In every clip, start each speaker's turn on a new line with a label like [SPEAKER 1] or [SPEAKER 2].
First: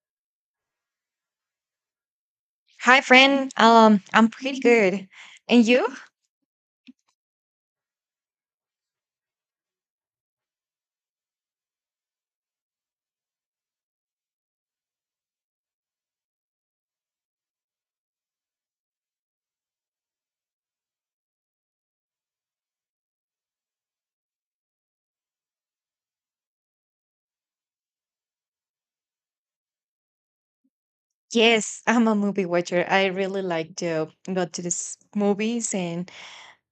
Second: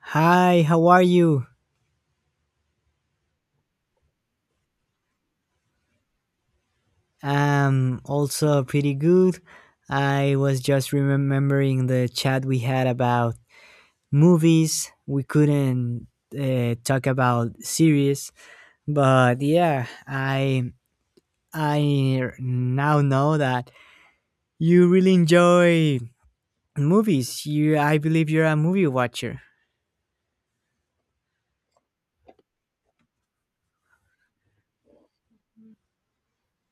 [SPEAKER 1] Hi, how are you?
[SPEAKER 2] Hi, friend. I'm pretty good. And you?
[SPEAKER 1] Also pretty good. I was just remembering the chat we had about movies. We couldn't talk about series, but yeah, I now know that you really enjoy movies. You, I believe you're a movie watcher.
[SPEAKER 2] Yes, I'm a movie watcher. I really like to go to these movies and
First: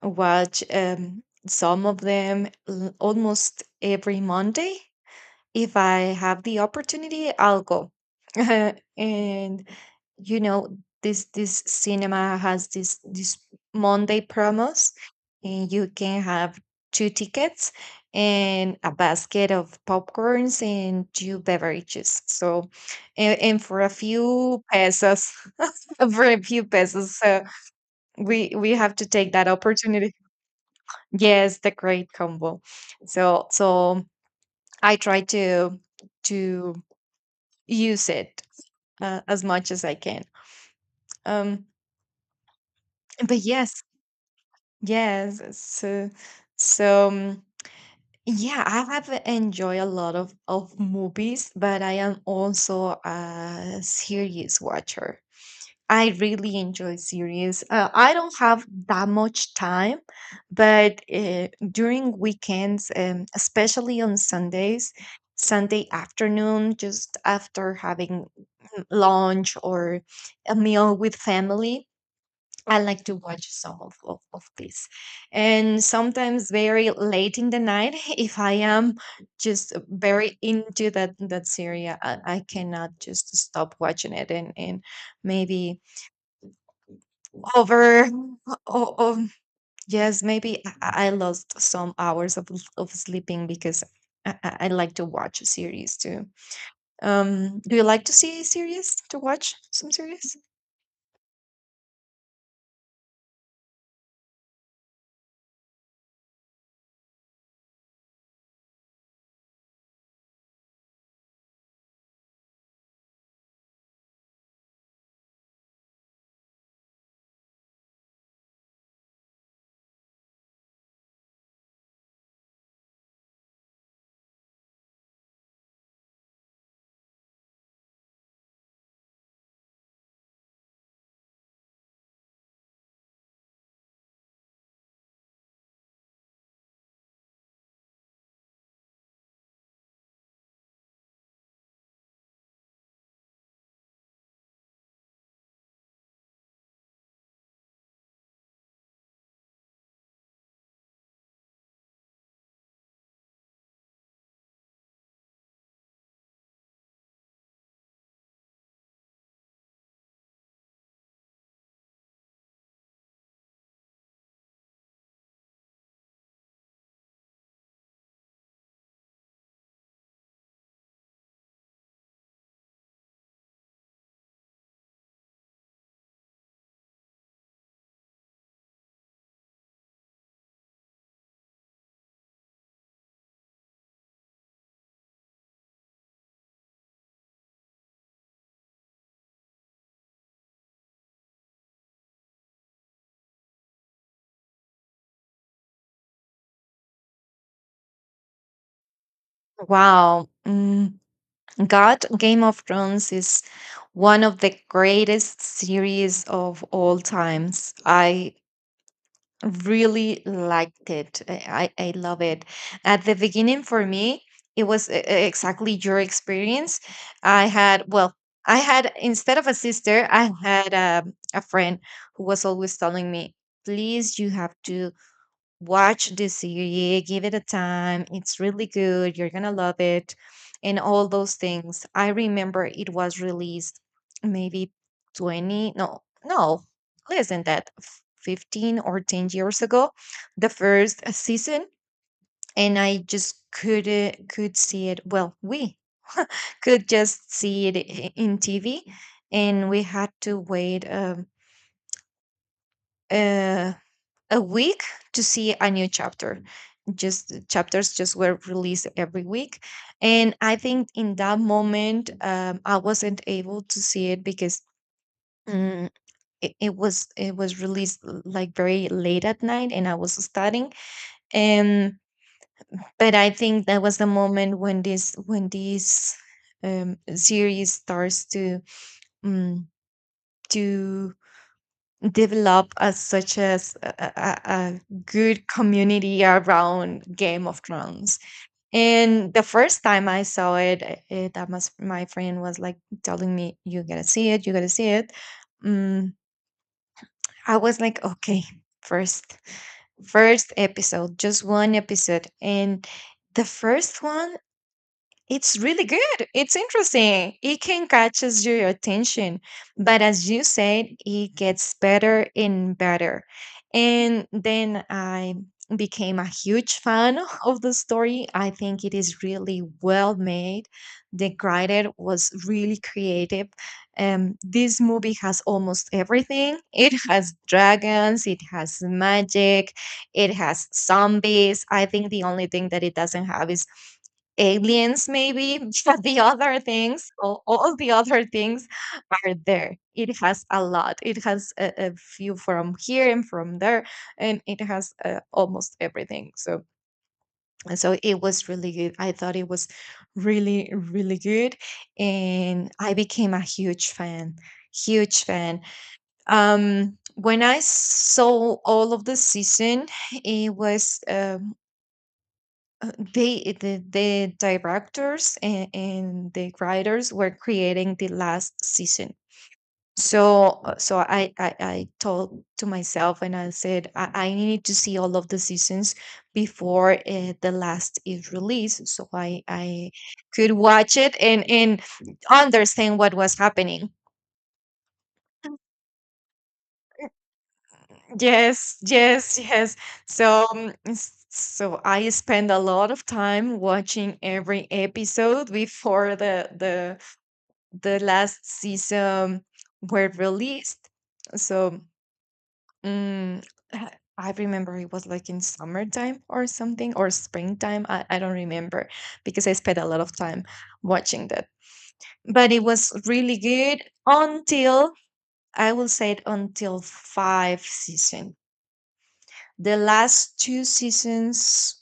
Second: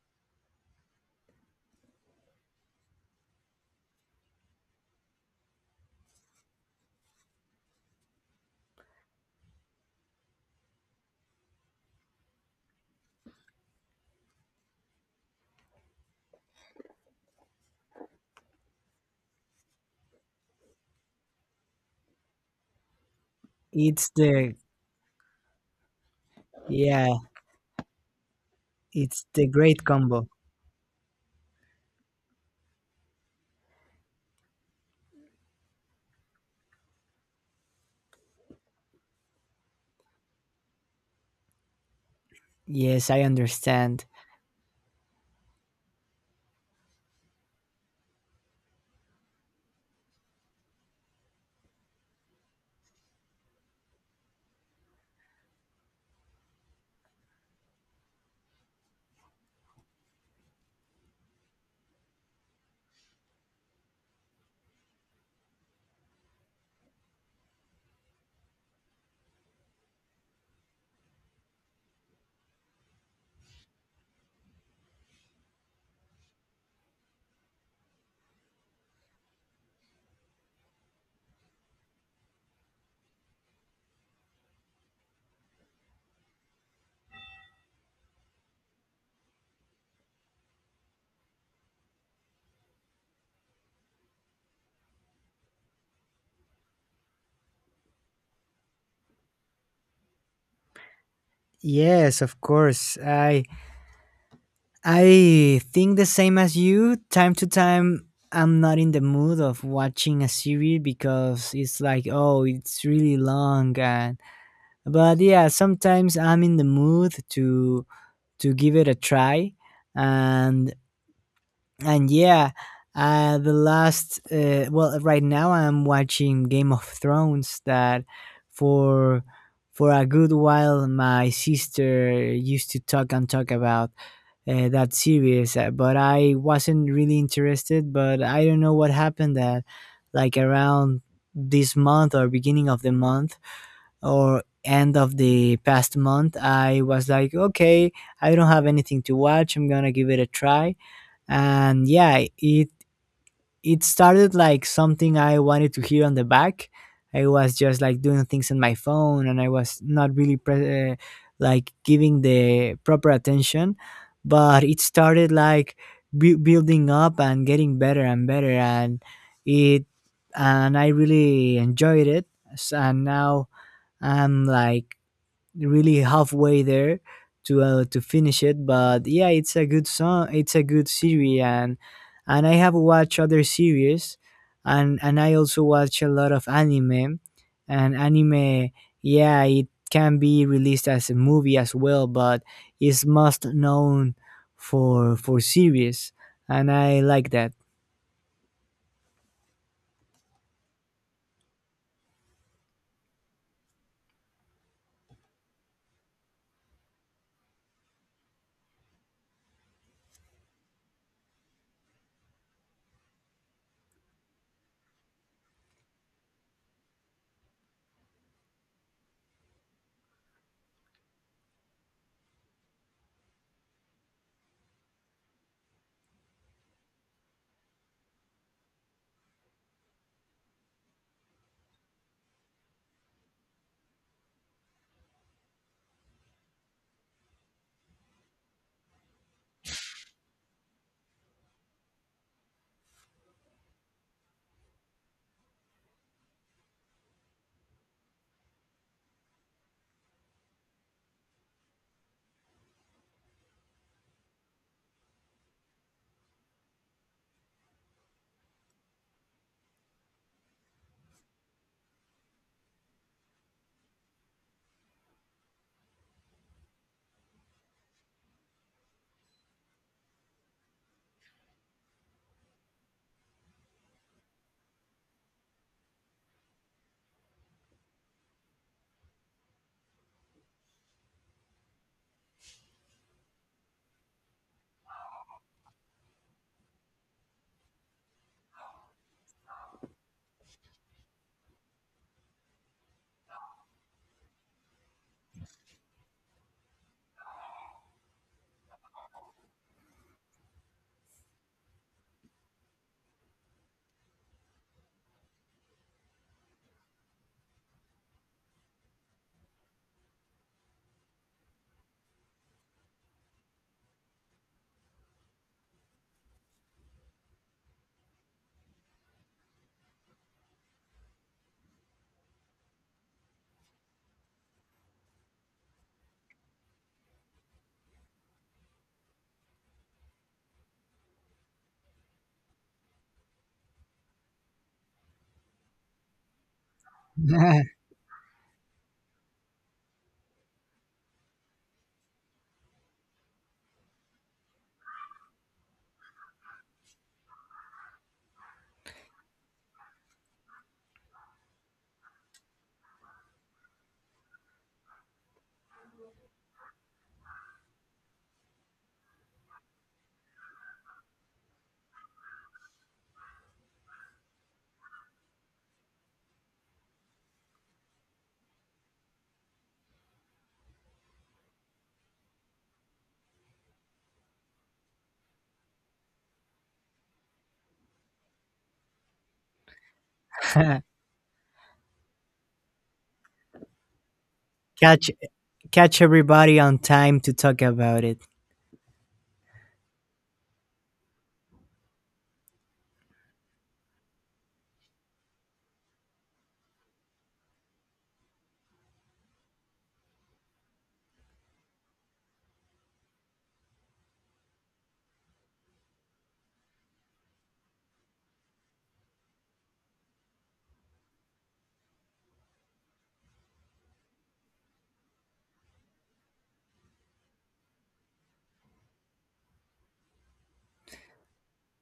[SPEAKER 2] watch some of them almost every Monday. If I have the opportunity, I'll go. And you know, this cinema has this Monday promos, and you can have two tickets and a basket of popcorns and two beverages. So, and for a
[SPEAKER 1] It's the
[SPEAKER 2] few pesos, for a few
[SPEAKER 1] Yeah,
[SPEAKER 2] pesos, so we have to
[SPEAKER 1] it's
[SPEAKER 2] take
[SPEAKER 1] the
[SPEAKER 2] that
[SPEAKER 1] great
[SPEAKER 2] opportunity.
[SPEAKER 1] combo.
[SPEAKER 2] Yes, the great combo. So I try to use it, as much as I can. Um,
[SPEAKER 1] Yes, I
[SPEAKER 2] but yes,
[SPEAKER 1] understand.
[SPEAKER 2] yes. So, so yeah, I have enjoyed a lot of movies, but I am also a series watcher. I really enjoy series. I don't have that much time, but during weekends, especially on Sundays, Sunday afternoon, just after having lunch or a meal with family, I like to watch some of this. And sometimes very late in the night, if I am just very into that series, I cannot just stop watching it and maybe over, oh, oh, yes, maybe I lost some hours of sleeping because I like to watch series too. Do you like to see series to watch some series?
[SPEAKER 1] Yes, of course. I think the same as you. Time to time, I'm not in the mood of watching a series because it's like, oh, it's really long. And But yeah, sometimes I'm in the mood to give it a try, and and yeah, the last well, right now I'm watching Game of Thrones. That for for a good while, my sister used to talk and talk about that serious but I wasn't really interested, but I don't know what happened. That like around this month or beginning of the month or end of the past month, I was like, okay, I don't have anything to watch, I'm gonna give it a try. And yeah, it started like something I wanted to hear on the back. I was just like doing things on my phone, and I was not really like giving the proper attention. But it started like building up and getting better and better, and it and I really enjoyed it. And now I'm like really halfway there to finish it. But yeah, it's a good song. It's a good series, and I have watched other series, and I also watch a lot of anime, and anime. Yeah, it can be released as a movie as well, but is most known for series, and I like that.
[SPEAKER 2] Wow. Mm. God, Game of Thrones is one of the greatest series of all times. I really liked it. I love it. At the beginning, for me, it was exactly your experience. I had, well, I had, instead of a sister, I had a friend who was always telling me, please, you have to watch the series, give it a time. It's really good. You're going to love it. And all those things. I remember it was released maybe 20, no, no, less than that, 15 or 10 years ago, the first season. And I just couldn't, could see it. Well, we could just see it in TV. And we had to wait uh, a week to see a new chapter, just chapters just were released every week. And I think in that moment, I wasn't able to see it because mm, it was released like very late at night and I was studying. And but I think that was the moment when this series starts to um, to develop as such as a good community around Game of Thrones. And the first time I saw it, that must my friend was like telling me, "You gotta see it, you gotta see it." Mm, I was like, "Okay, first, first episode, just one episode." And the first one, it's really good. It's interesting. It can catches your attention, but as you said, it gets better and better. And then I became a huge fan of the story. I think it is really well made. The writer was really creative. This movie has almost everything. It has dragons. It has magic. It has zombies. I think the only thing that it doesn't have is aliens maybe but the other things, all the other things are there. It has a lot. It has a few from here and from there, and it has almost everything. So and so it was really good. I thought it was really really good, and I became a huge fan, huge fan. When I saw all of the season, it was the directors and the writers were creating the last season. So so I told to myself and I said I need to see all of the seasons before the last is released, so I could watch it and understand what was happening.
[SPEAKER 1] catch catch everybody on time to talk about it.
[SPEAKER 2] Yes, yes, yes. So, so I spend a lot of time watching every episode before the last season were released. So mm, I remember it was like in summertime or something or springtime. I don't remember because I spent a lot of time watching that. But it was really good until, I will say it, until five season. The last two seasons,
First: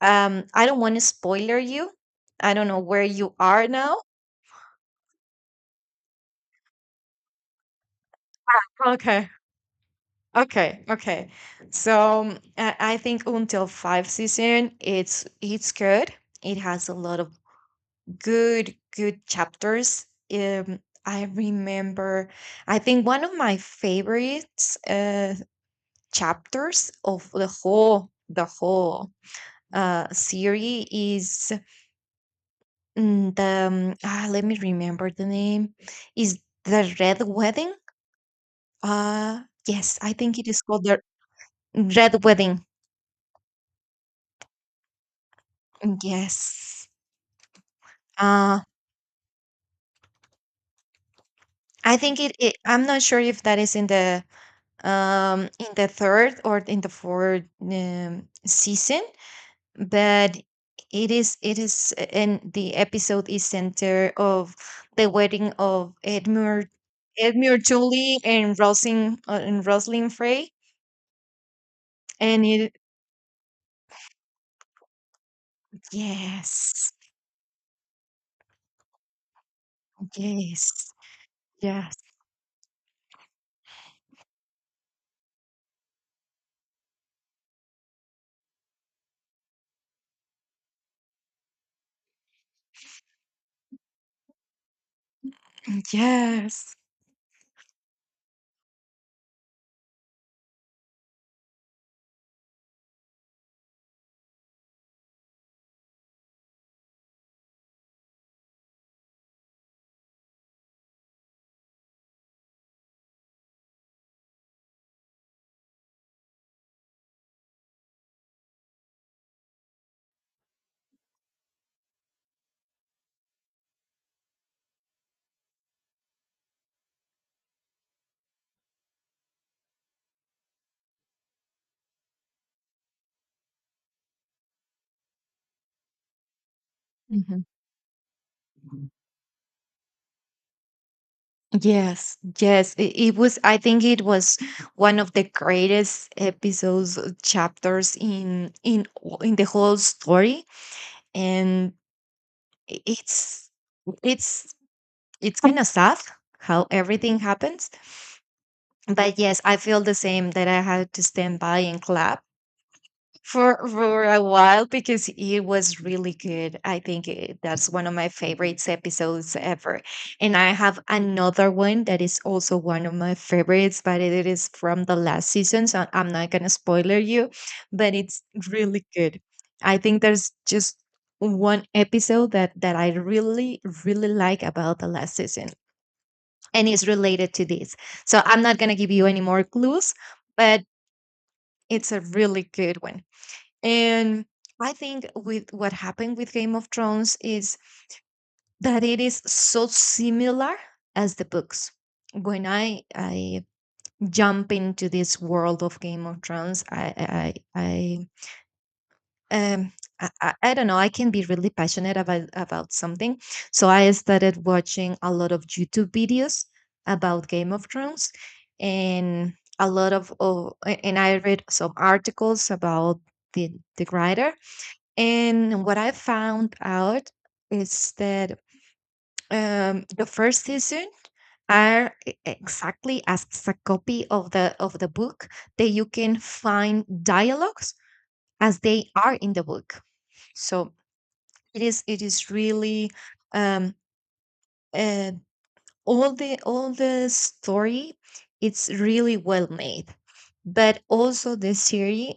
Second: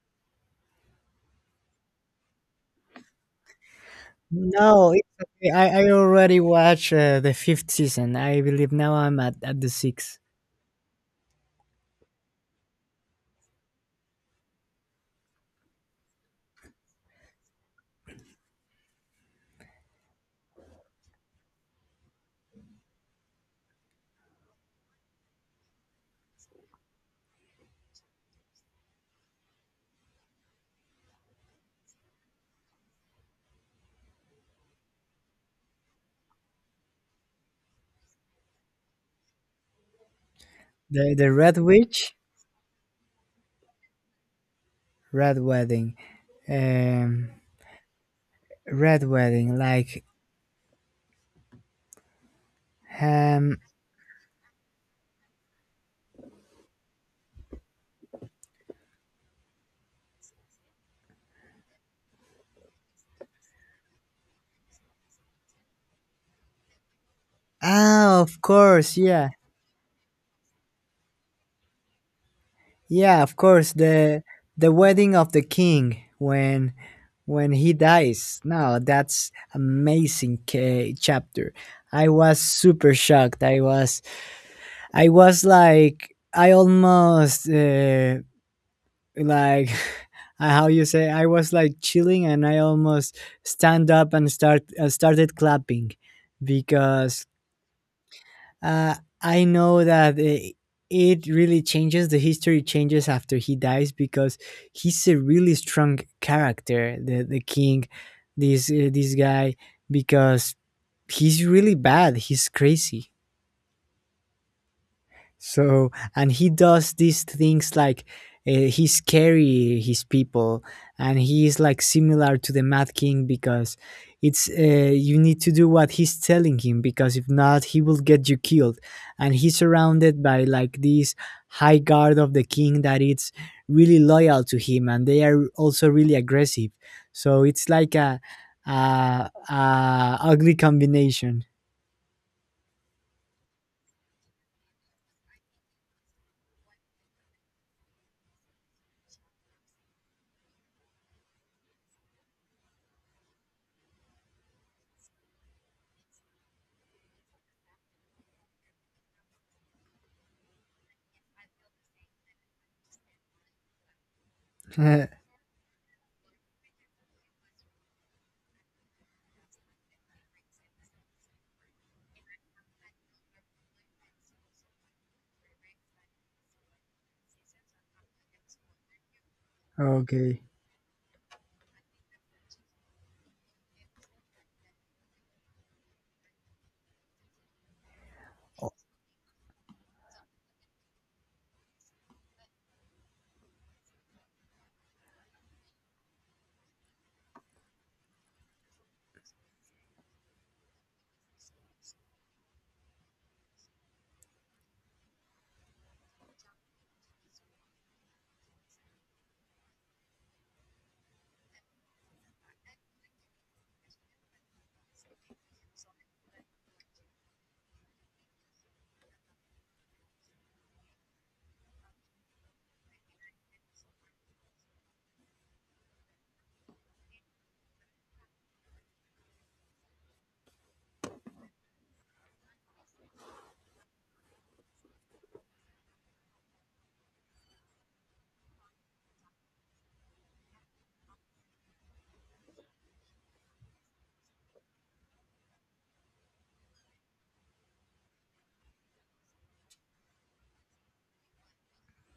[SPEAKER 2] I don't want to spoiler you. I don't know where you are now.
[SPEAKER 1] No, it's okay. I already watched the fifth season. I believe now I'm
[SPEAKER 2] Okay.
[SPEAKER 1] at the sixth.
[SPEAKER 2] Okay, okay. So I think until five season, it's good. It has a lot of good chapters. Um, I remember, I think one of my favorites chapters of the whole series is let me remember the name, is the Red Wedding. Uh, yes, I think it is called the
[SPEAKER 1] The the Red Witch,
[SPEAKER 2] Red Wedding.
[SPEAKER 1] Red Wedding,
[SPEAKER 2] Yes.
[SPEAKER 1] um,
[SPEAKER 2] Uh,
[SPEAKER 1] Red Wedding. Like
[SPEAKER 2] I think it, it. I'm not sure if
[SPEAKER 1] um
[SPEAKER 2] that is in the third or in the fourth season, but it is and the episode is center of the wedding of Edmure Tully
[SPEAKER 1] of
[SPEAKER 2] and
[SPEAKER 1] course,
[SPEAKER 2] Rosling
[SPEAKER 1] yeah,
[SPEAKER 2] and Rosalind Frey, and it,
[SPEAKER 1] yeah, of course. The wedding of the king
[SPEAKER 2] yes,
[SPEAKER 1] when he dies. No, that's amazing
[SPEAKER 2] yes,
[SPEAKER 1] chapter.
[SPEAKER 2] yes,
[SPEAKER 1] I was super shocked. I was like I almost. Like How you say, I was like chilling and I almost stand up and started clapping
[SPEAKER 2] yes.
[SPEAKER 1] because uh, I know that it really changes. The history changes after he dies because he's a really strong character, the king, this this guy, because he's really bad, he's crazy. So, and he does these things like he scary his people, and he is like similar to the Mad King because it's you need to do what he's telling him because if not, he will get you killed. And he's surrounded by like this high guard of the king that it's really loyal to him, and they are also really aggressive. So
[SPEAKER 2] Mhm.
[SPEAKER 1] it's like a ugly combination.
[SPEAKER 2] Yes, yes, it was. I think it was one of the greatest episodes, chapters in in the whole story, and i- it's it's it's kind of sad how everything happens. But yes, I feel the same that I had to stand by and clap for a while because it was really good. I think it, that's one of my favorites episodes ever. And I have another one that is also one of my favorites, but it is from the last season, so I'm not gonna spoiler you, but it's really good. I think there's
[SPEAKER 1] Okay.
[SPEAKER 2] just one episode that that I really really like about the last season, and it's related to this. So I'm not gonna give you any more clues, but it's a really good one. And I think with what happened with Game of Thrones is that it is so similar as the books. When I jump into this world of Game of Thrones, I um I I don't know. I can be really passionate about something, so I started watching a lot of YouTube videos about Game of Thrones, and a lot of and I read some articles about the writer and what I found out is that the first season are exactly as a copy of the book, that you can find dialogues as they are in the book. So it is really um, uh, all the story, it's really well made. But also the series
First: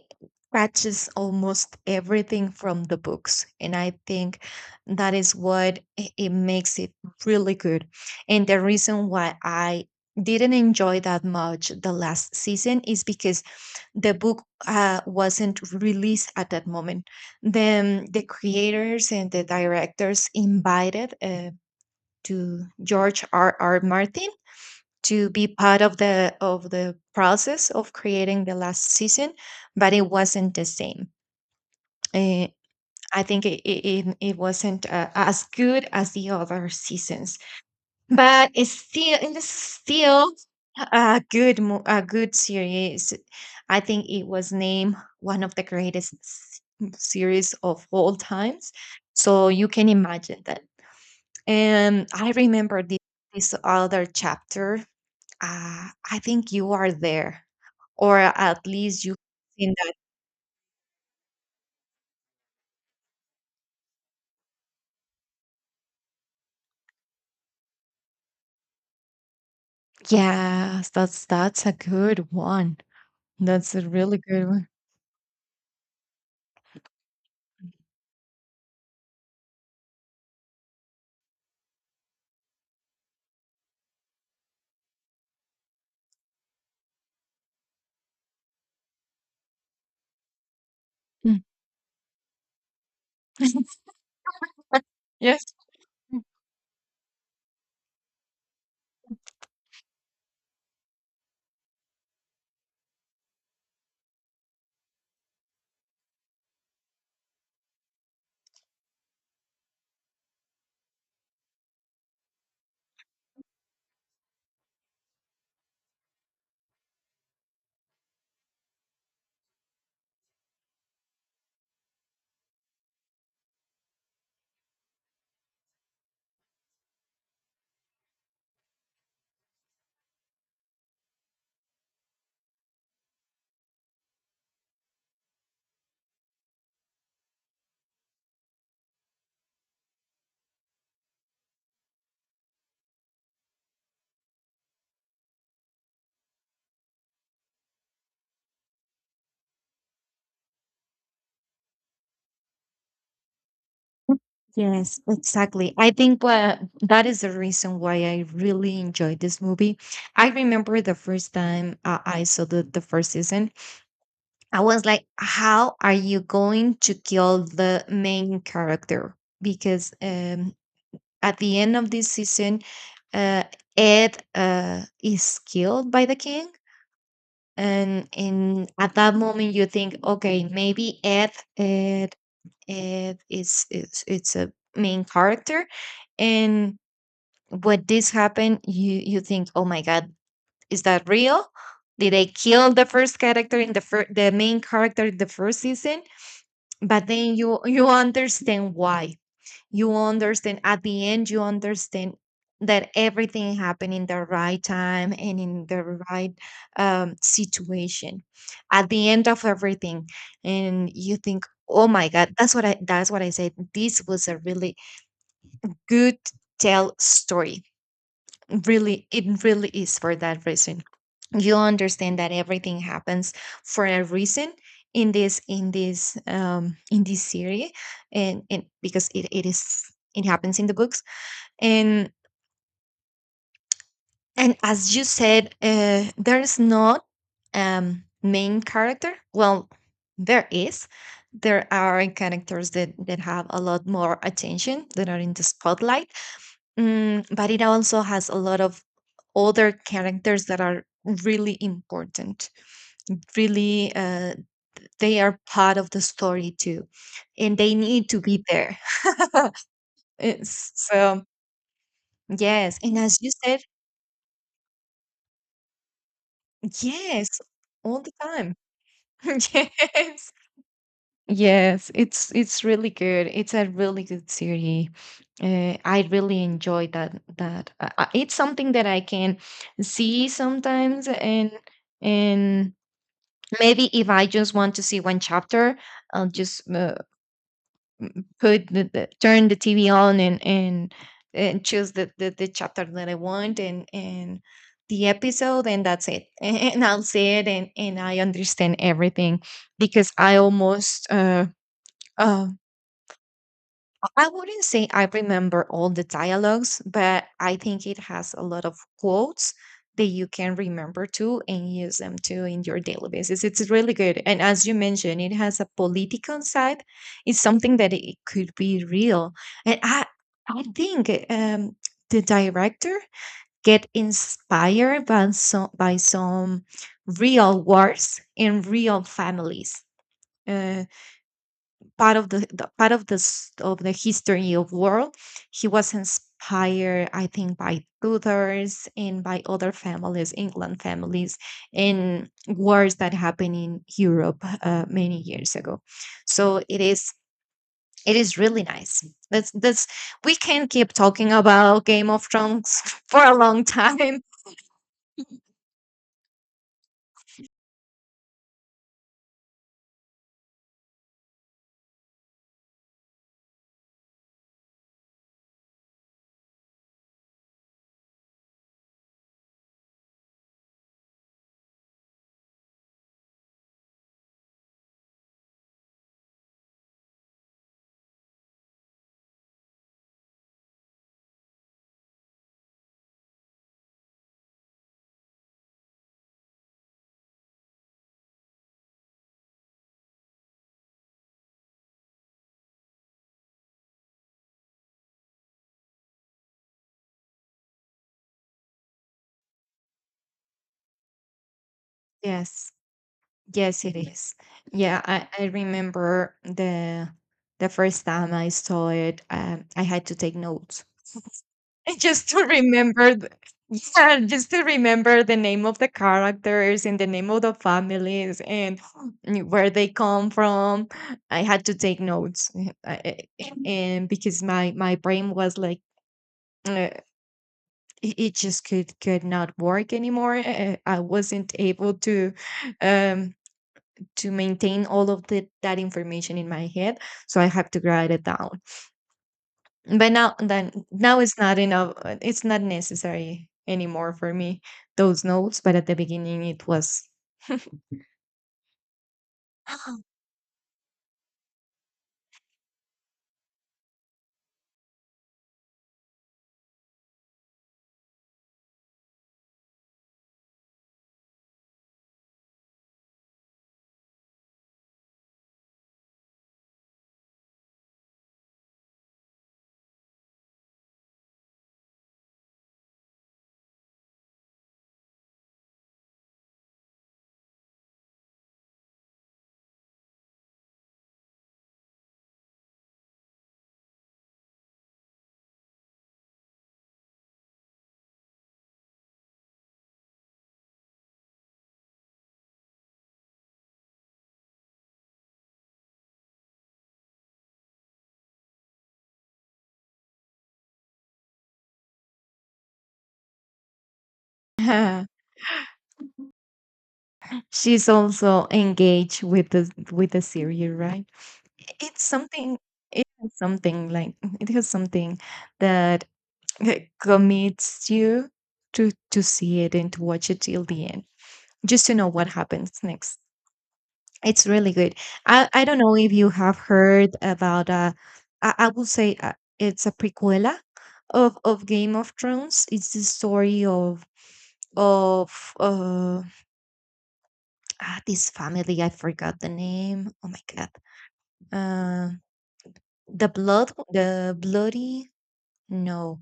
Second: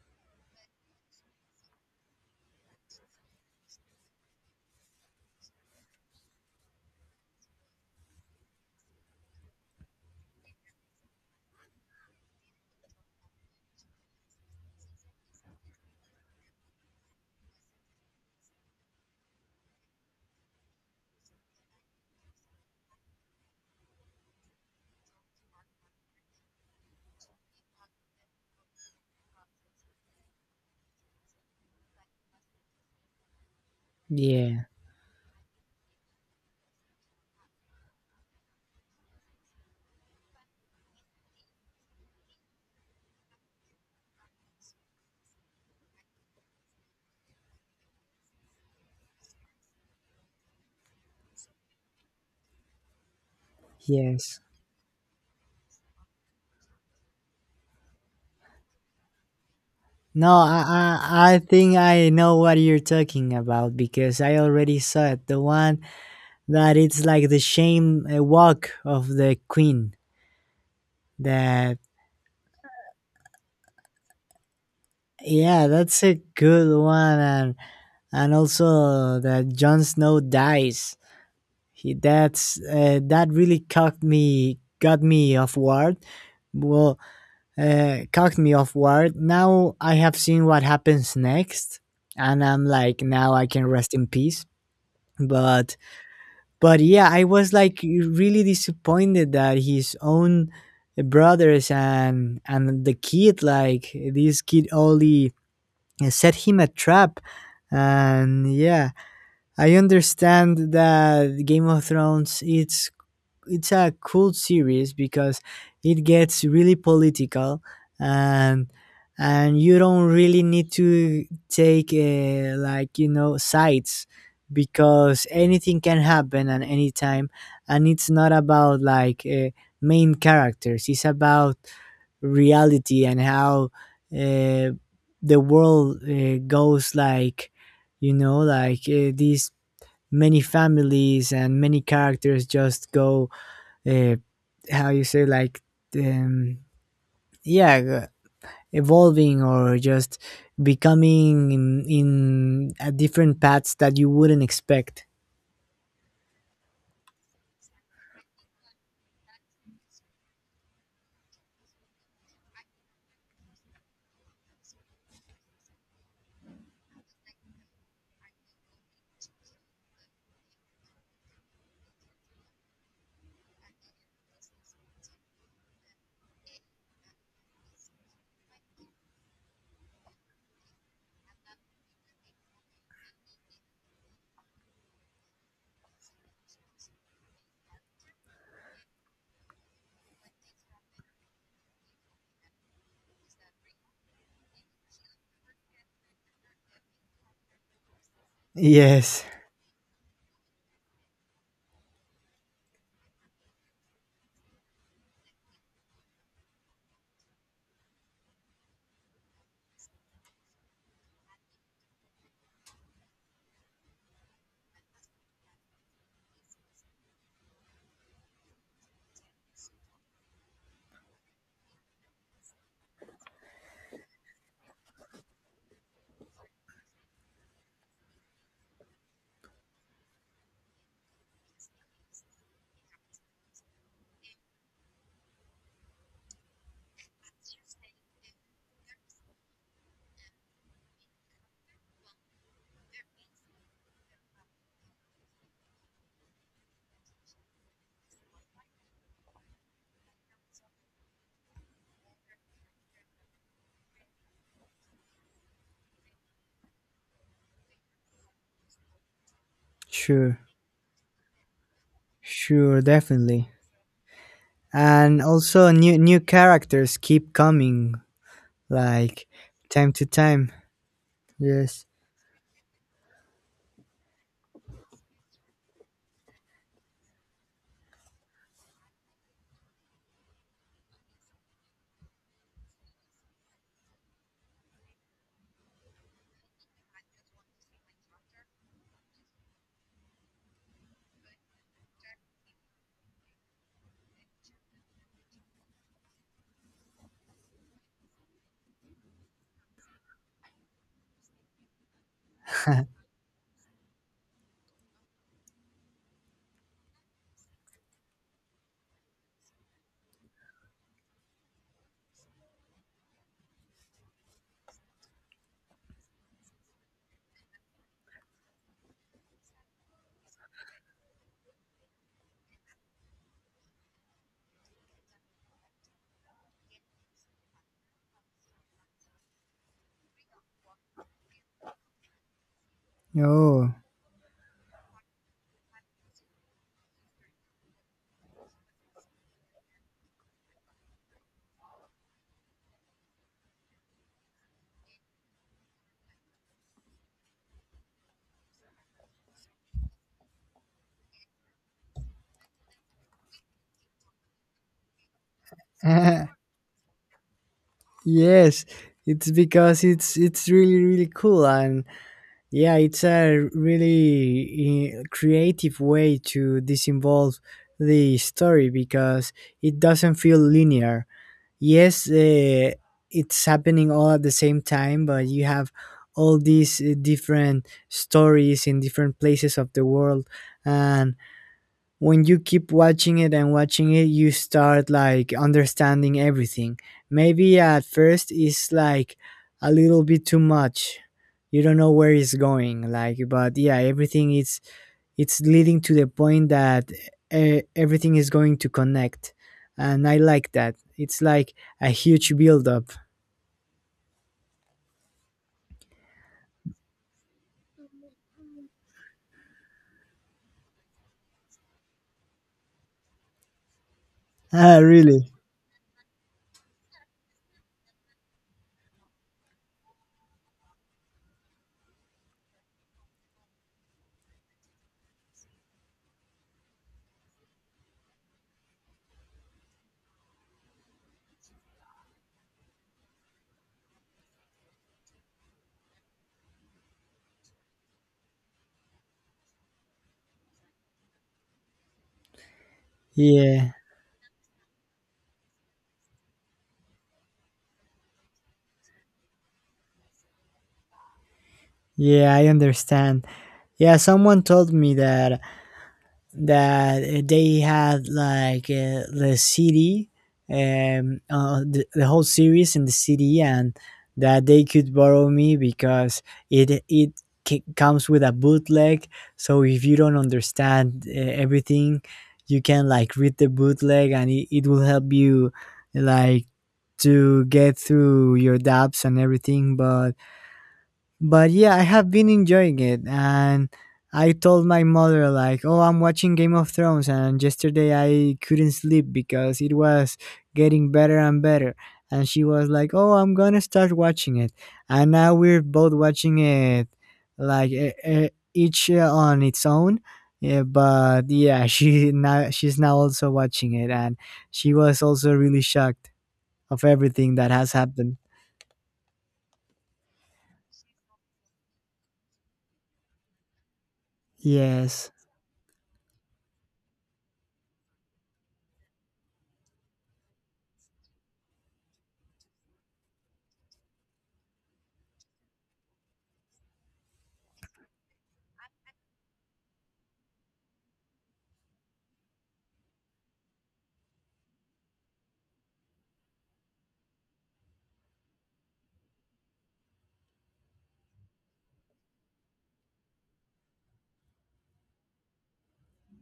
[SPEAKER 2] catches almost everything from the books, and I think that is what it makes it really good. And the reason why I didn't enjoy that much the last season is because the book wasn't released at that moment. Then the creators and the directors invited to George R. R. Martin to be part of the process of creating the last season, but it wasn't the same. Eh, I think it it
[SPEAKER 1] Yeah.
[SPEAKER 2] wasn't as good as the other seasons, but it's still a good a good series. I think it was named one of the greatest series of all times. So you can imagine that. And I remember this other
[SPEAKER 1] Yes.
[SPEAKER 2] chapter. I think you are there, or at least you seen that.
[SPEAKER 1] No, I think I know what you're talking about because I already saw it. The one that it's like the shame walk of the queen.
[SPEAKER 2] Yes, that's a
[SPEAKER 1] That
[SPEAKER 2] good one. That's a really good one.
[SPEAKER 1] Yeah, that's a good one, and also that Jon Snow dies. He That really caught me, got me off guard. Well, caught me off guard. Now I have seen what happens
[SPEAKER 2] Mm.
[SPEAKER 1] next, and I'm like, now I can rest in peace.
[SPEAKER 2] Yes.
[SPEAKER 1] But But yeah, I was like really disappointed that his own brothers and the kid, like this kid only set him a trap. And yeah, I understand that Game of Thrones, it's a cool series because it gets really political, and and you don't really need to take like, you know, sides because anything can happen at any time, and it's not about like main characters, it's about reality and how uh, the world goes, like, you know, like these many families and many characters just go, uh, how you say, like, um, yeah, evolving or just becoming in a different paths that you wouldn't
[SPEAKER 2] Yes,
[SPEAKER 1] expect.
[SPEAKER 2] exactly. I think what that is the reason why I really enjoyed this movie. I remember the first time I saw the first season, I was like, how are you going to kill the main character? Because at the end of this season, uh, Ed is killed by the king, and in at that moment you think, okay, maybe Ed, Ed, Ed is it's a main character, and when this happened, you think, oh my god, is that real? Did they kill the first character in the the main character in the first season? But then you understand why,
[SPEAKER 1] Yes,
[SPEAKER 2] you understand at the end, you understand that everything happened in the right time and in the right situation at the end of everything. And you think, oh my god, that's what I said, this was a really good tell story. Really, it really is for that reason. You understand that everything happens for a reason in this series. And because it is, it happens in the books. and and as you said, there's not main character. Well, there is, there are characters that have a lot more attention, that are in the spotlight. But it also has a lot of other characters that are really important, really, they are part of the story too and they need to be there.
[SPEAKER 1] sure.
[SPEAKER 2] So yes,
[SPEAKER 1] Sure,
[SPEAKER 2] and as you
[SPEAKER 1] definitely.
[SPEAKER 2] said,
[SPEAKER 1] And also new characters keep
[SPEAKER 2] yes,
[SPEAKER 1] coming
[SPEAKER 2] all the time.
[SPEAKER 1] like time to
[SPEAKER 2] Yes.
[SPEAKER 1] time. Yes.
[SPEAKER 2] Yes, it's really good. It's a really good series. I really enjoy that. It's something that I can see sometimes, and and maybe if I just want to see one chapter, I'll just put the turn the TV on and and choose the chapter that I want and the episode, and that's it. And I'll see it, and I understand everything because I almost. Um, I wouldn't say I remember all the dialogues, but I think it has a lot of quotes that you can remember too and use them too in your daily basis. It's really good. And as you mentioned, it has a political side. It's something that it could be real. And I think the director get inspired by some real wars in real families. Uh, part of the part of this
[SPEAKER 1] Oh.
[SPEAKER 2] of the history of world. He was inspired, I think, by Tudors and by other families, England families, in wars that happened in Europe, many years ago. So it is, it is really nice. That's, we can keep talking about Game of Thrones for a long time.
[SPEAKER 1] Yes, it's because it's really really cool. And yeah, it's a really creative way to disinvolve the story because it doesn't feel linear. Yes, it's happening all at the same time, but you have all these different stories in different places of the world, and when you keep watching it and watching it, you start like understanding everything. Maybe at first it's like a little bit too much, you don't know where it's going, like, but yeah, everything is, it's leading to the point that everything is going to connect, and I like that, it's like a huge build
[SPEAKER 2] Yes.
[SPEAKER 1] up.
[SPEAKER 2] Yes, it is. Yeah, I remember the first time I saw it, I had to take notes just to remember. Yeah, just to
[SPEAKER 1] Ah,
[SPEAKER 2] remember
[SPEAKER 1] really?
[SPEAKER 2] the name of the characters and the name of the families and where they come from. I had to take notes, I- and because my brain was like. Uh, it it just could not work anymore. I wasn't able um to maintain all of that information in my head, so I have to write it down. But now it's not enough, it's not necessary
[SPEAKER 1] Yeah,
[SPEAKER 2] anymore for me, those notes, but at the beginning it was.
[SPEAKER 1] yeah, I understand. Yeah, someone told me that that they had like the CD, the whole series in the CD, and that they could borrow me because it comes with a bootleg. So if you don't understand everything, you can like read the bootleg, and it will help you like to get through your doubts and everything. But yeah, I have been enjoying it, and I told my mother like, "Oh, I'm watching Game of Thrones and yesterday I couldn't sleep because it was getting better and better." And she was like, "Oh, I'm going to start watching it." And now we're both watching it like each on its own. Yeah, but yeah, she's now also watching it, and she was also really shocked of everything that has
[SPEAKER 2] She's
[SPEAKER 1] happened.
[SPEAKER 2] also engaged with the series, right? It's something, it has something like, it has
[SPEAKER 1] Yes.
[SPEAKER 2] something that, like, commits you to see it and to watch it till the end, just to know what happens next. It's really good. I don't know if you have heard about, I will say, it's a prequela of Game of Thrones. It's the story of of uh ah, this family. I forgot the name. Oh my god. Uh, the blood, the bloody, no.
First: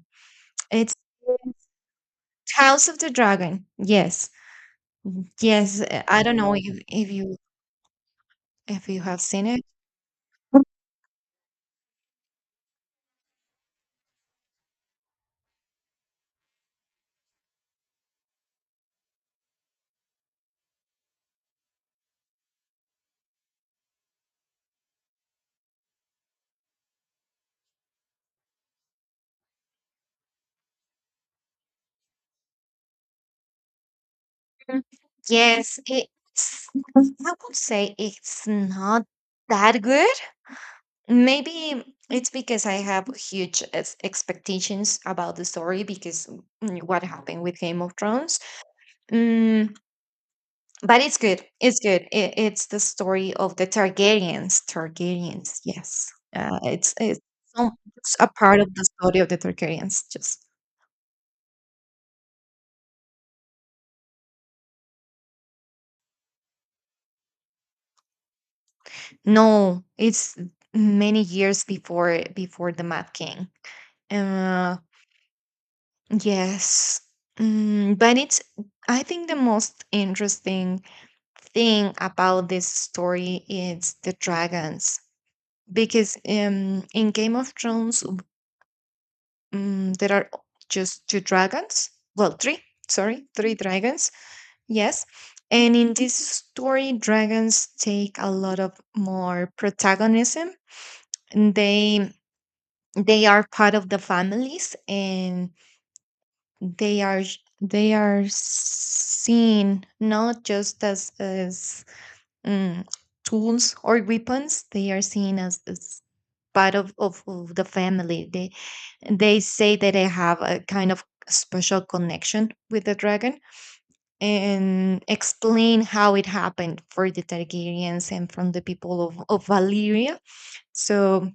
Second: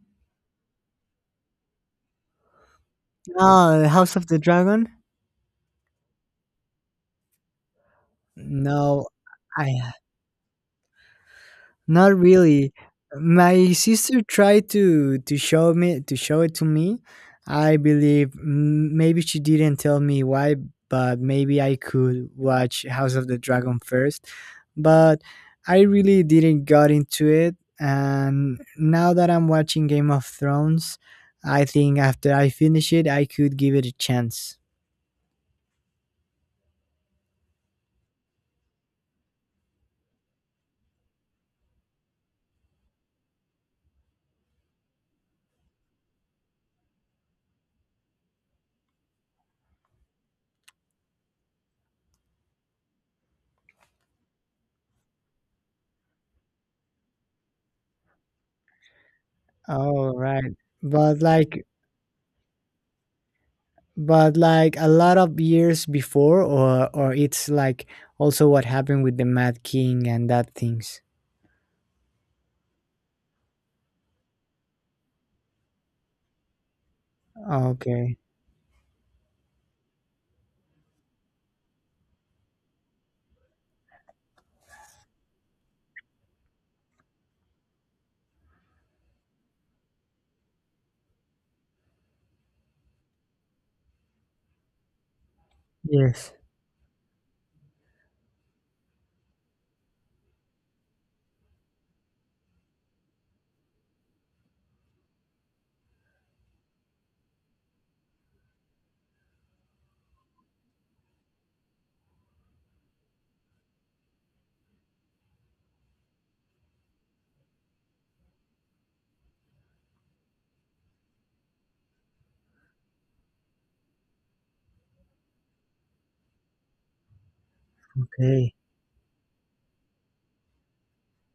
[SPEAKER 2] It's House of the Dragon.
[SPEAKER 1] Oh, House of
[SPEAKER 2] Yes.
[SPEAKER 1] the Dragon?
[SPEAKER 2] Yes. I don't know if you, if you
[SPEAKER 1] No,
[SPEAKER 2] have seen it.
[SPEAKER 1] I not really. My sister tried to show me to show it to me. I believe maybe she didn't tell me why, but maybe I could watch House of the Dragon first. But I really didn't got into it, and now that I'm watching Game of Thrones, I think after I finish it, I could give it a chance.
[SPEAKER 2] Mm, Yes, I would say it's not that good. Maybe it's because I have huge ex- expectations about the story because, what happened with Game of Thrones. Mm, but it's good. It's good. It's the story of the Targaryens. Targaryens, yes. Uh, it's it's, some, it's a part of the story of the Targaryens.
[SPEAKER 1] All
[SPEAKER 2] Just
[SPEAKER 1] right. But like but like a lot of years before, or it's like also what happened with the mad
[SPEAKER 2] no,
[SPEAKER 1] king and
[SPEAKER 2] it's
[SPEAKER 1] that things.
[SPEAKER 2] many years before the Mad King. Uh. Yes. Mm, but
[SPEAKER 1] Okay.
[SPEAKER 2] it's, I think the most interesting thing about this story is the dragons. Because in Game of Thrones, there are just two dragons. Well, three, sorry, three dragons. Yes. And in this
[SPEAKER 1] Yes,
[SPEAKER 2] story, dragons take a lot of more protagonism. And they are part of the families. And they are sh- they are seen not just as mm, tools or weapons. They are seen as, part of the family. They say that they have a kind of special connection with the dragon, and explain how it happened for the Targaryens and from
[SPEAKER 1] okay.
[SPEAKER 2] the people of Valyria. So,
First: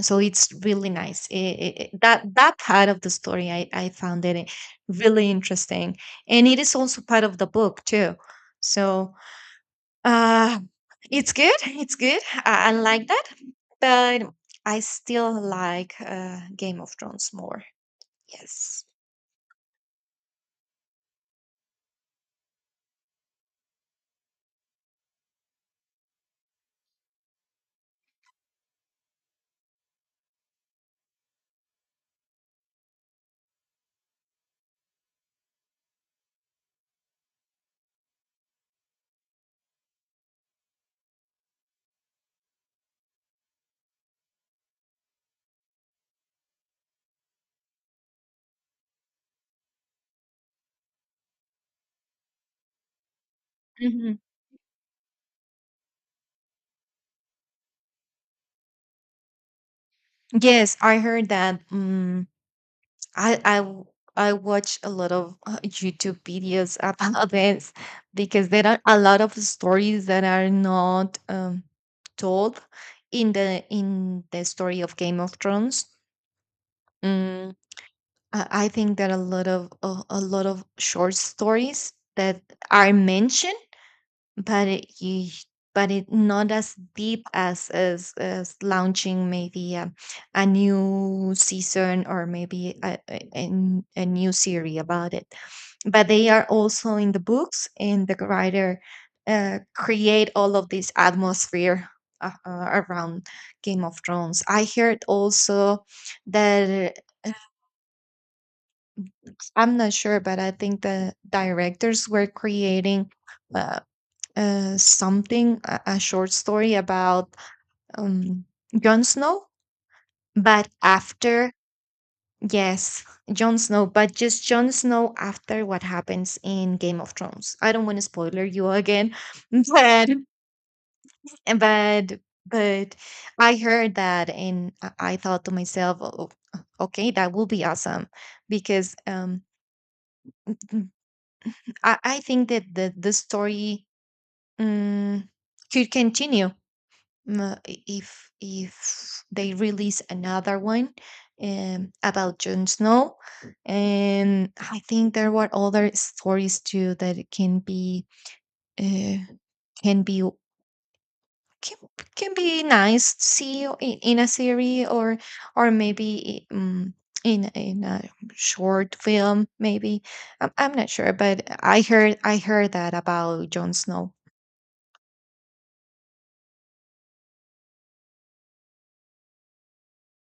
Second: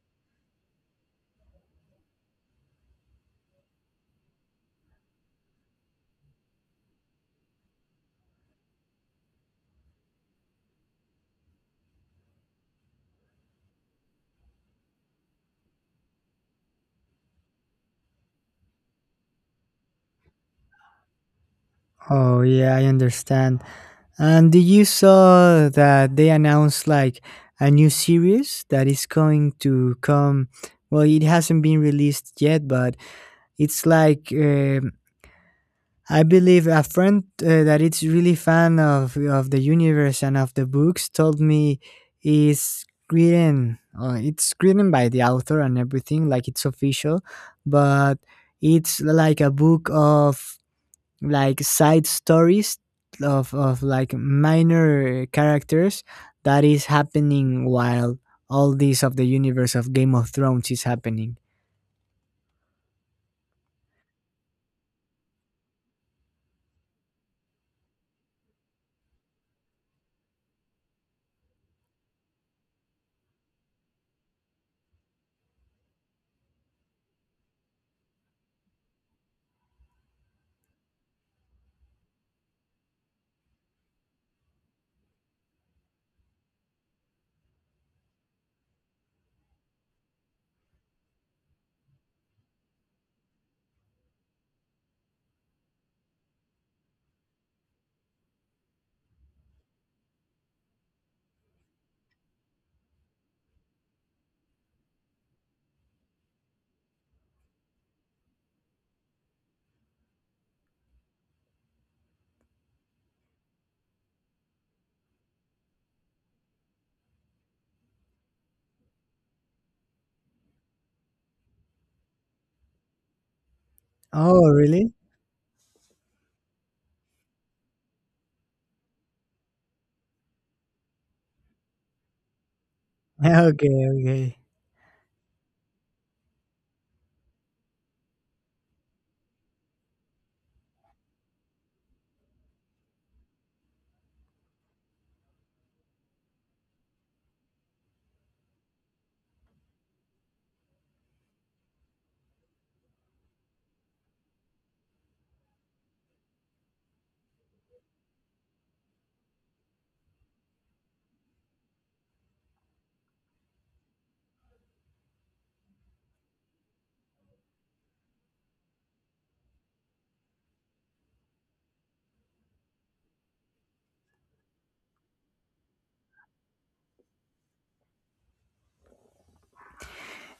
[SPEAKER 2] so it's really nice. That that part of the story, I found it, really interesting. And it is also part of the book too, so uh it's good, it's good. I like that, but I still like, Game of Thrones more. Yes.
[SPEAKER 1] Oh yeah, I understand. And did you saw that they announced like a new series that is going to come? Well, it hasn't been released yet, but it's like I believe a friend that is really fan of the universe and of the books told me is written it's written by the author and everything, like it's official, but it's like a book of like side stories of like
[SPEAKER 2] Mhm.
[SPEAKER 1] minor characters that is happening while all this of the universe of Game of Thrones
[SPEAKER 2] Yes,
[SPEAKER 1] is
[SPEAKER 2] I heard
[SPEAKER 1] happening.
[SPEAKER 2] that. I I w- I watch a lot of YouTube videos about this, because there are a lot of stories that are not told in the story of Game of Thrones. Mm, I think that a lot of a lot of short stories that are mentioned, but but it not as deep as as launching maybe a new season or maybe a new series about it. But they are also in the books. And the writer, create all of this atmosphere around Game of Thrones. I heard also that, uh, I'm not sure, but I think the directors were creating Uh, something, a short story about um Jon Snow, but after, yes, Jon Snow, but just
[SPEAKER 1] Oh,
[SPEAKER 2] Jon
[SPEAKER 1] really?
[SPEAKER 2] Snow after what happens in Game of Thrones. I don't want to spoiler you again, but but but I
[SPEAKER 1] Okay,
[SPEAKER 2] heard
[SPEAKER 1] okay.
[SPEAKER 2] that and I thought to myself, "Oh, oh, okay, that will be awesome because, I think that the story, um, could continue, if they release another one, about Jon Snow, and I think there were other stories too that it can be, uh, can be, can, can be nice to see in a series or maybe, in a short film maybe. I'm not sure, but I heard, I heard that about Jon Snow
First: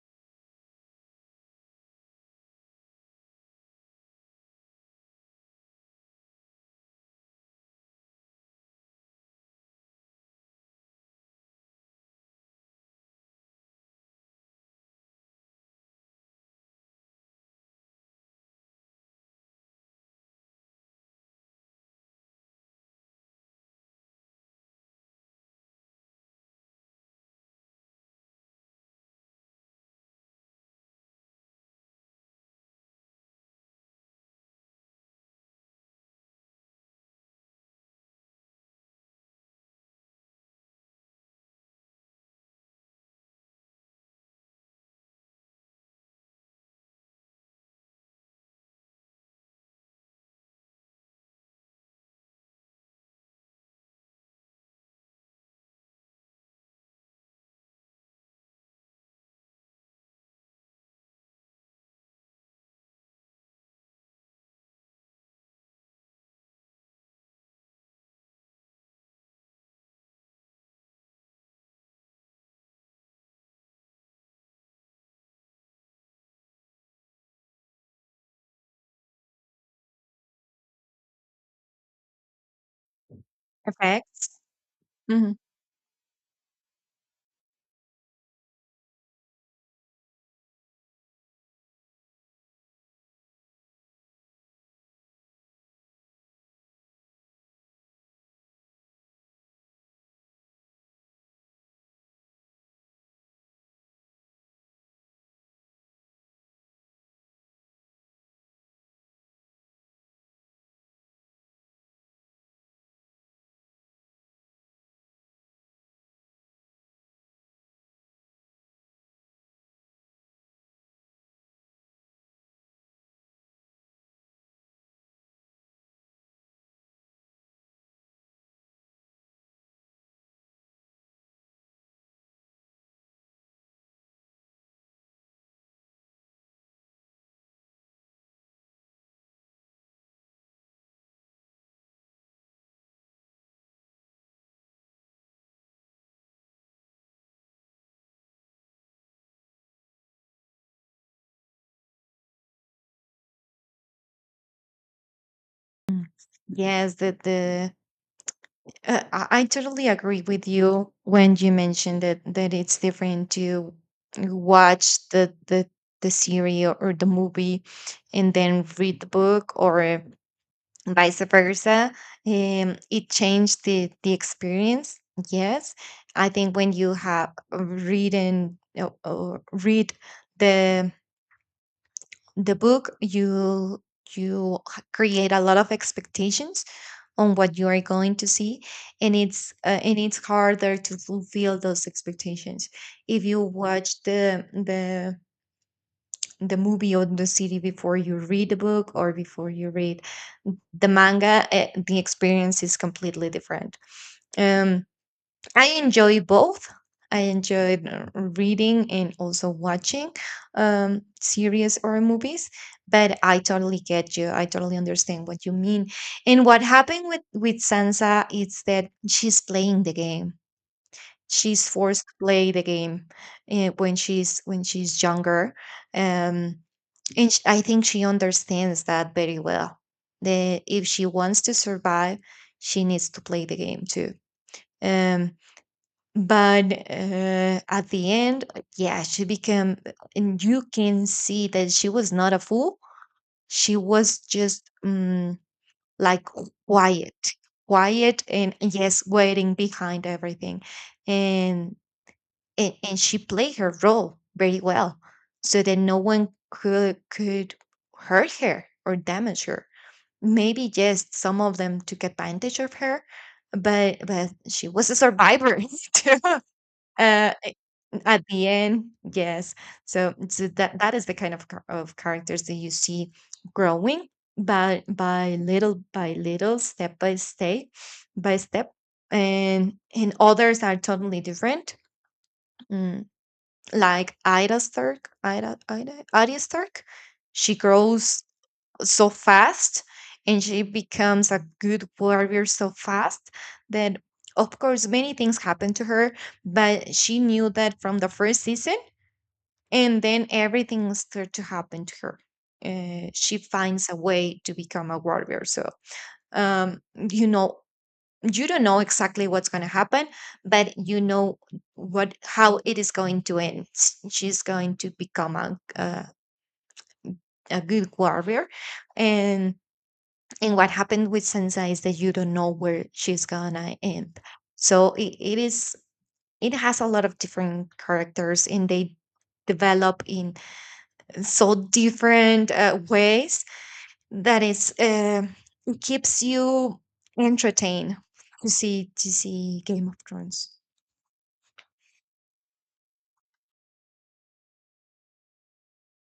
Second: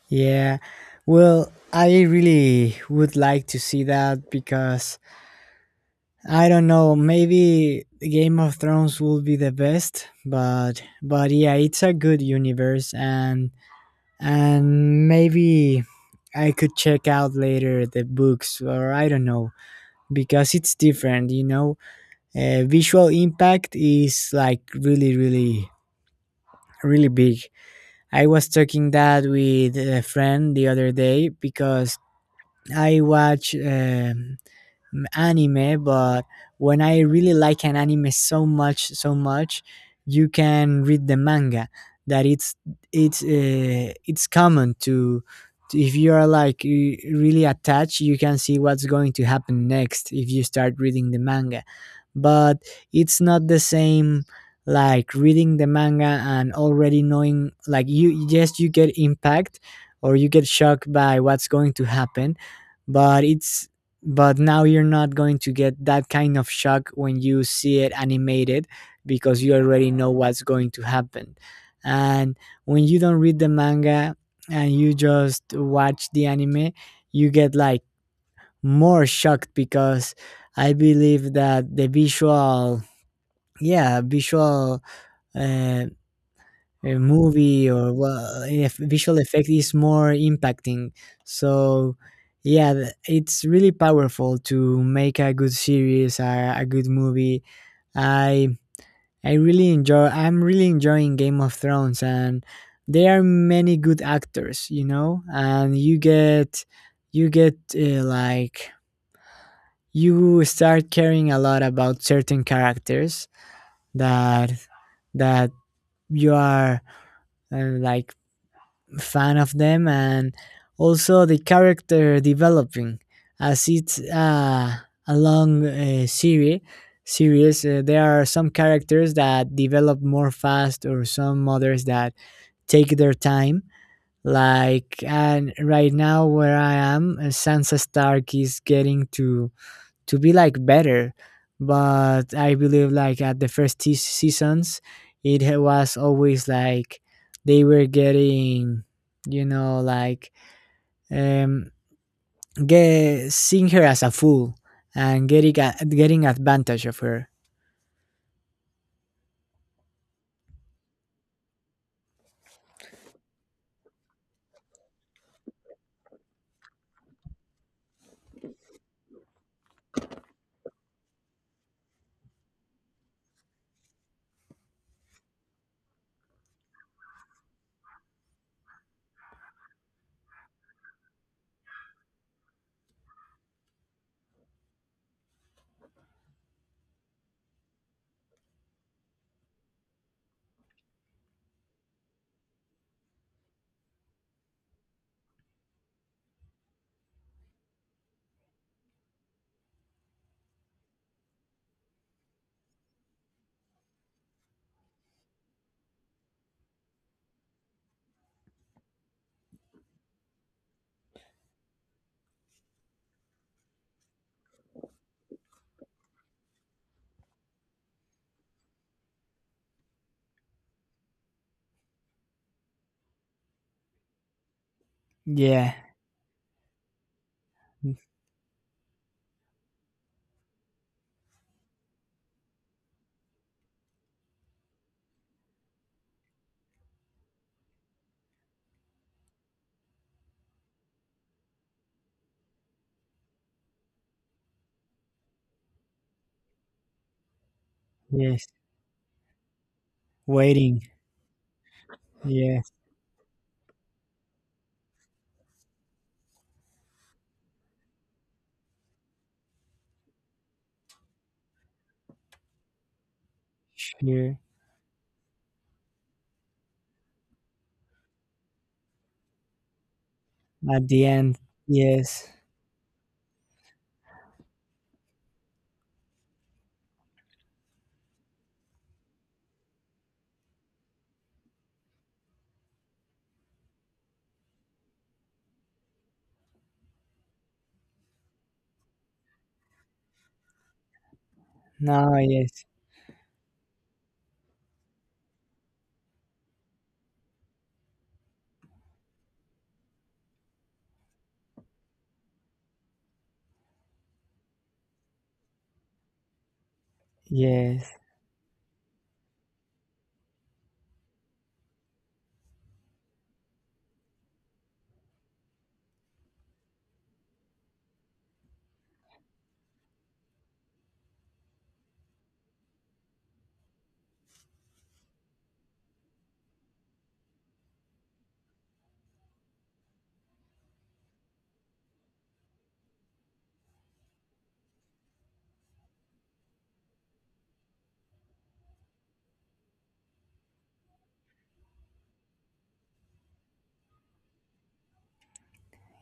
[SPEAKER 1] Yeah. Well, I really would like to see that because I don't know, maybe Game of Thrones will be the best, but yeah, it's a good universe, and maybe I could check out later the books or I don't know because it's different, you know. Visual impact is like really really really big. I was talking that with a friend the other day because I watch anime. But when I really like an anime so much, so much, you can read the manga. That it's it's common to if you are like really attached, you can see what's going to happen next if you start reading the manga. But it's not the same like reading the manga and already knowing, like, you, yes, you get impact or you get shocked by what's going to happen, but it's but now you're not going to get that kind of shock when you see it animated because you already know what's going to happen. And when you don't read the manga and you just watch the anime, you get like more shocked because I believe that the visual, yeah,
[SPEAKER 2] effects.
[SPEAKER 1] visual
[SPEAKER 2] Mhm.
[SPEAKER 1] uh, a movie, or well, if visual effect is more impacting. So yeah, it's really powerful to make a good series, a good movie. I I really enjoy. I'm really enjoying Game of Thrones, and there are many good actors, you know, and you get like you start caring a lot about certain characters that that you are like fan of them. And also the character developing, as it's a long series, there are some characters that develop more fast or some others that take their time. Like, and right now where I am, Sansa Stark is getting to be like better. But I believe like at the first seasons, it was always like they were getting, you know, like, um get seeing her as a fool and
[SPEAKER 2] Mm.
[SPEAKER 1] getting advantage
[SPEAKER 2] Yes,
[SPEAKER 1] of her.
[SPEAKER 2] the I totally agree with you when you mentioned that it's different to watch the series or the movie, and then read the book or vice versa. It changed the experience. Yes, I think when you have written, or read the the book, you create a lot of expectations on what you are going to see. And it's, and it's harder to fulfill those expectations if you watch the movie or the series before you read the book, or before you read the manga. The experience is completely different. um I enjoy both. I enjoy, reading and also watching, series or movies, but I totally get you. I totally understand what you mean. And what happened with Sansa is that she's playing the game. She's forced to play the game, when she's younger.
[SPEAKER 1] Yeah,
[SPEAKER 2] um, and sh- I think she understands that very well. That if she wants to survive, she needs to play the game too. Um, but, at the end, yeah, she became, and you can see that she was not a fool. She was just, like, quiet, quiet
[SPEAKER 1] yes,
[SPEAKER 2] and yes, waiting behind everything.
[SPEAKER 1] waiting.
[SPEAKER 2] And,
[SPEAKER 1] Yes.
[SPEAKER 2] and she played her role very well, so that no one could hurt her or damage her. Maybe, yes, some of them took advantage of her, but
[SPEAKER 1] Sure.
[SPEAKER 2] she was a survivor too, uh, at the end, yes. So, so that
[SPEAKER 1] At
[SPEAKER 2] that
[SPEAKER 1] the
[SPEAKER 2] is the kind
[SPEAKER 1] end.
[SPEAKER 2] of char- of
[SPEAKER 1] Yes.
[SPEAKER 2] characters that you see growing, but by little, step by step, by step. And others are totally different. Mm, like Ida Stark, Ida, Ida, Arya Stark, she grows so fast, and she becomes a good
[SPEAKER 1] No,
[SPEAKER 2] warrior
[SPEAKER 1] yes.
[SPEAKER 2] so fast that, of course, many things happen to her. But she knew that from the first season, and then everything starts to happen to her. She finds a way to become a warrior. So, um, you know,
[SPEAKER 1] Yes.
[SPEAKER 2] you don't know exactly what's going to happen, but you know what how it is going to end. S- She's going to become a good warrior. and and what happened with Sansa is that you don't know where she's gonna end. So it is, it has a lot of different characters, and they develop in so different ways that is, it keeps you entertained to see Game of Thrones.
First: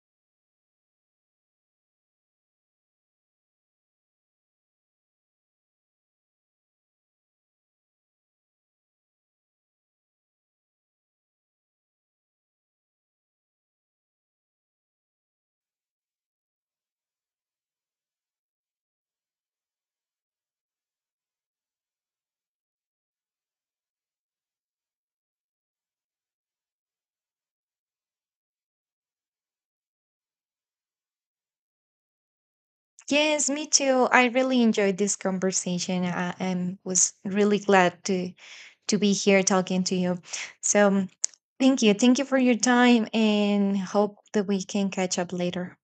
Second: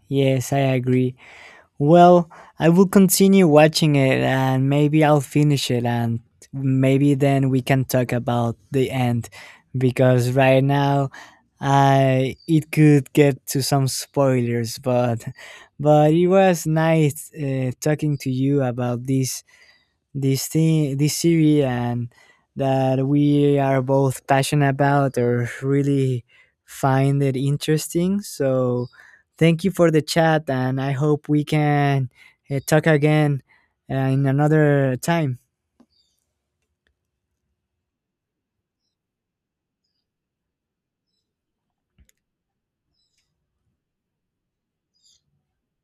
[SPEAKER 1] Yes, I agree. Well, I will continue watching it and maybe I'll finish it, and maybe then we can talk about the end because right now I it could get to some spoilers, but it was nice talking to you about this thing, this series, and that we are both passionate about or really find it interesting. So thank you for the chat, and I hope we can talk again
[SPEAKER 2] Yes, me too.
[SPEAKER 1] in
[SPEAKER 2] I really
[SPEAKER 1] another
[SPEAKER 2] enjoyed this
[SPEAKER 1] time.
[SPEAKER 2] conversation, and was really glad to be here talking to you. So thank you. Thank you for your time, and hope that we can catch up later.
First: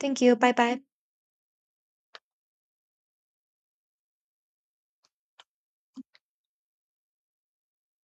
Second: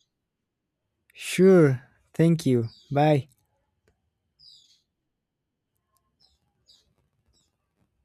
[SPEAKER 2] Thank you. Bye bye.
[SPEAKER 1] Sure, thank you, bye.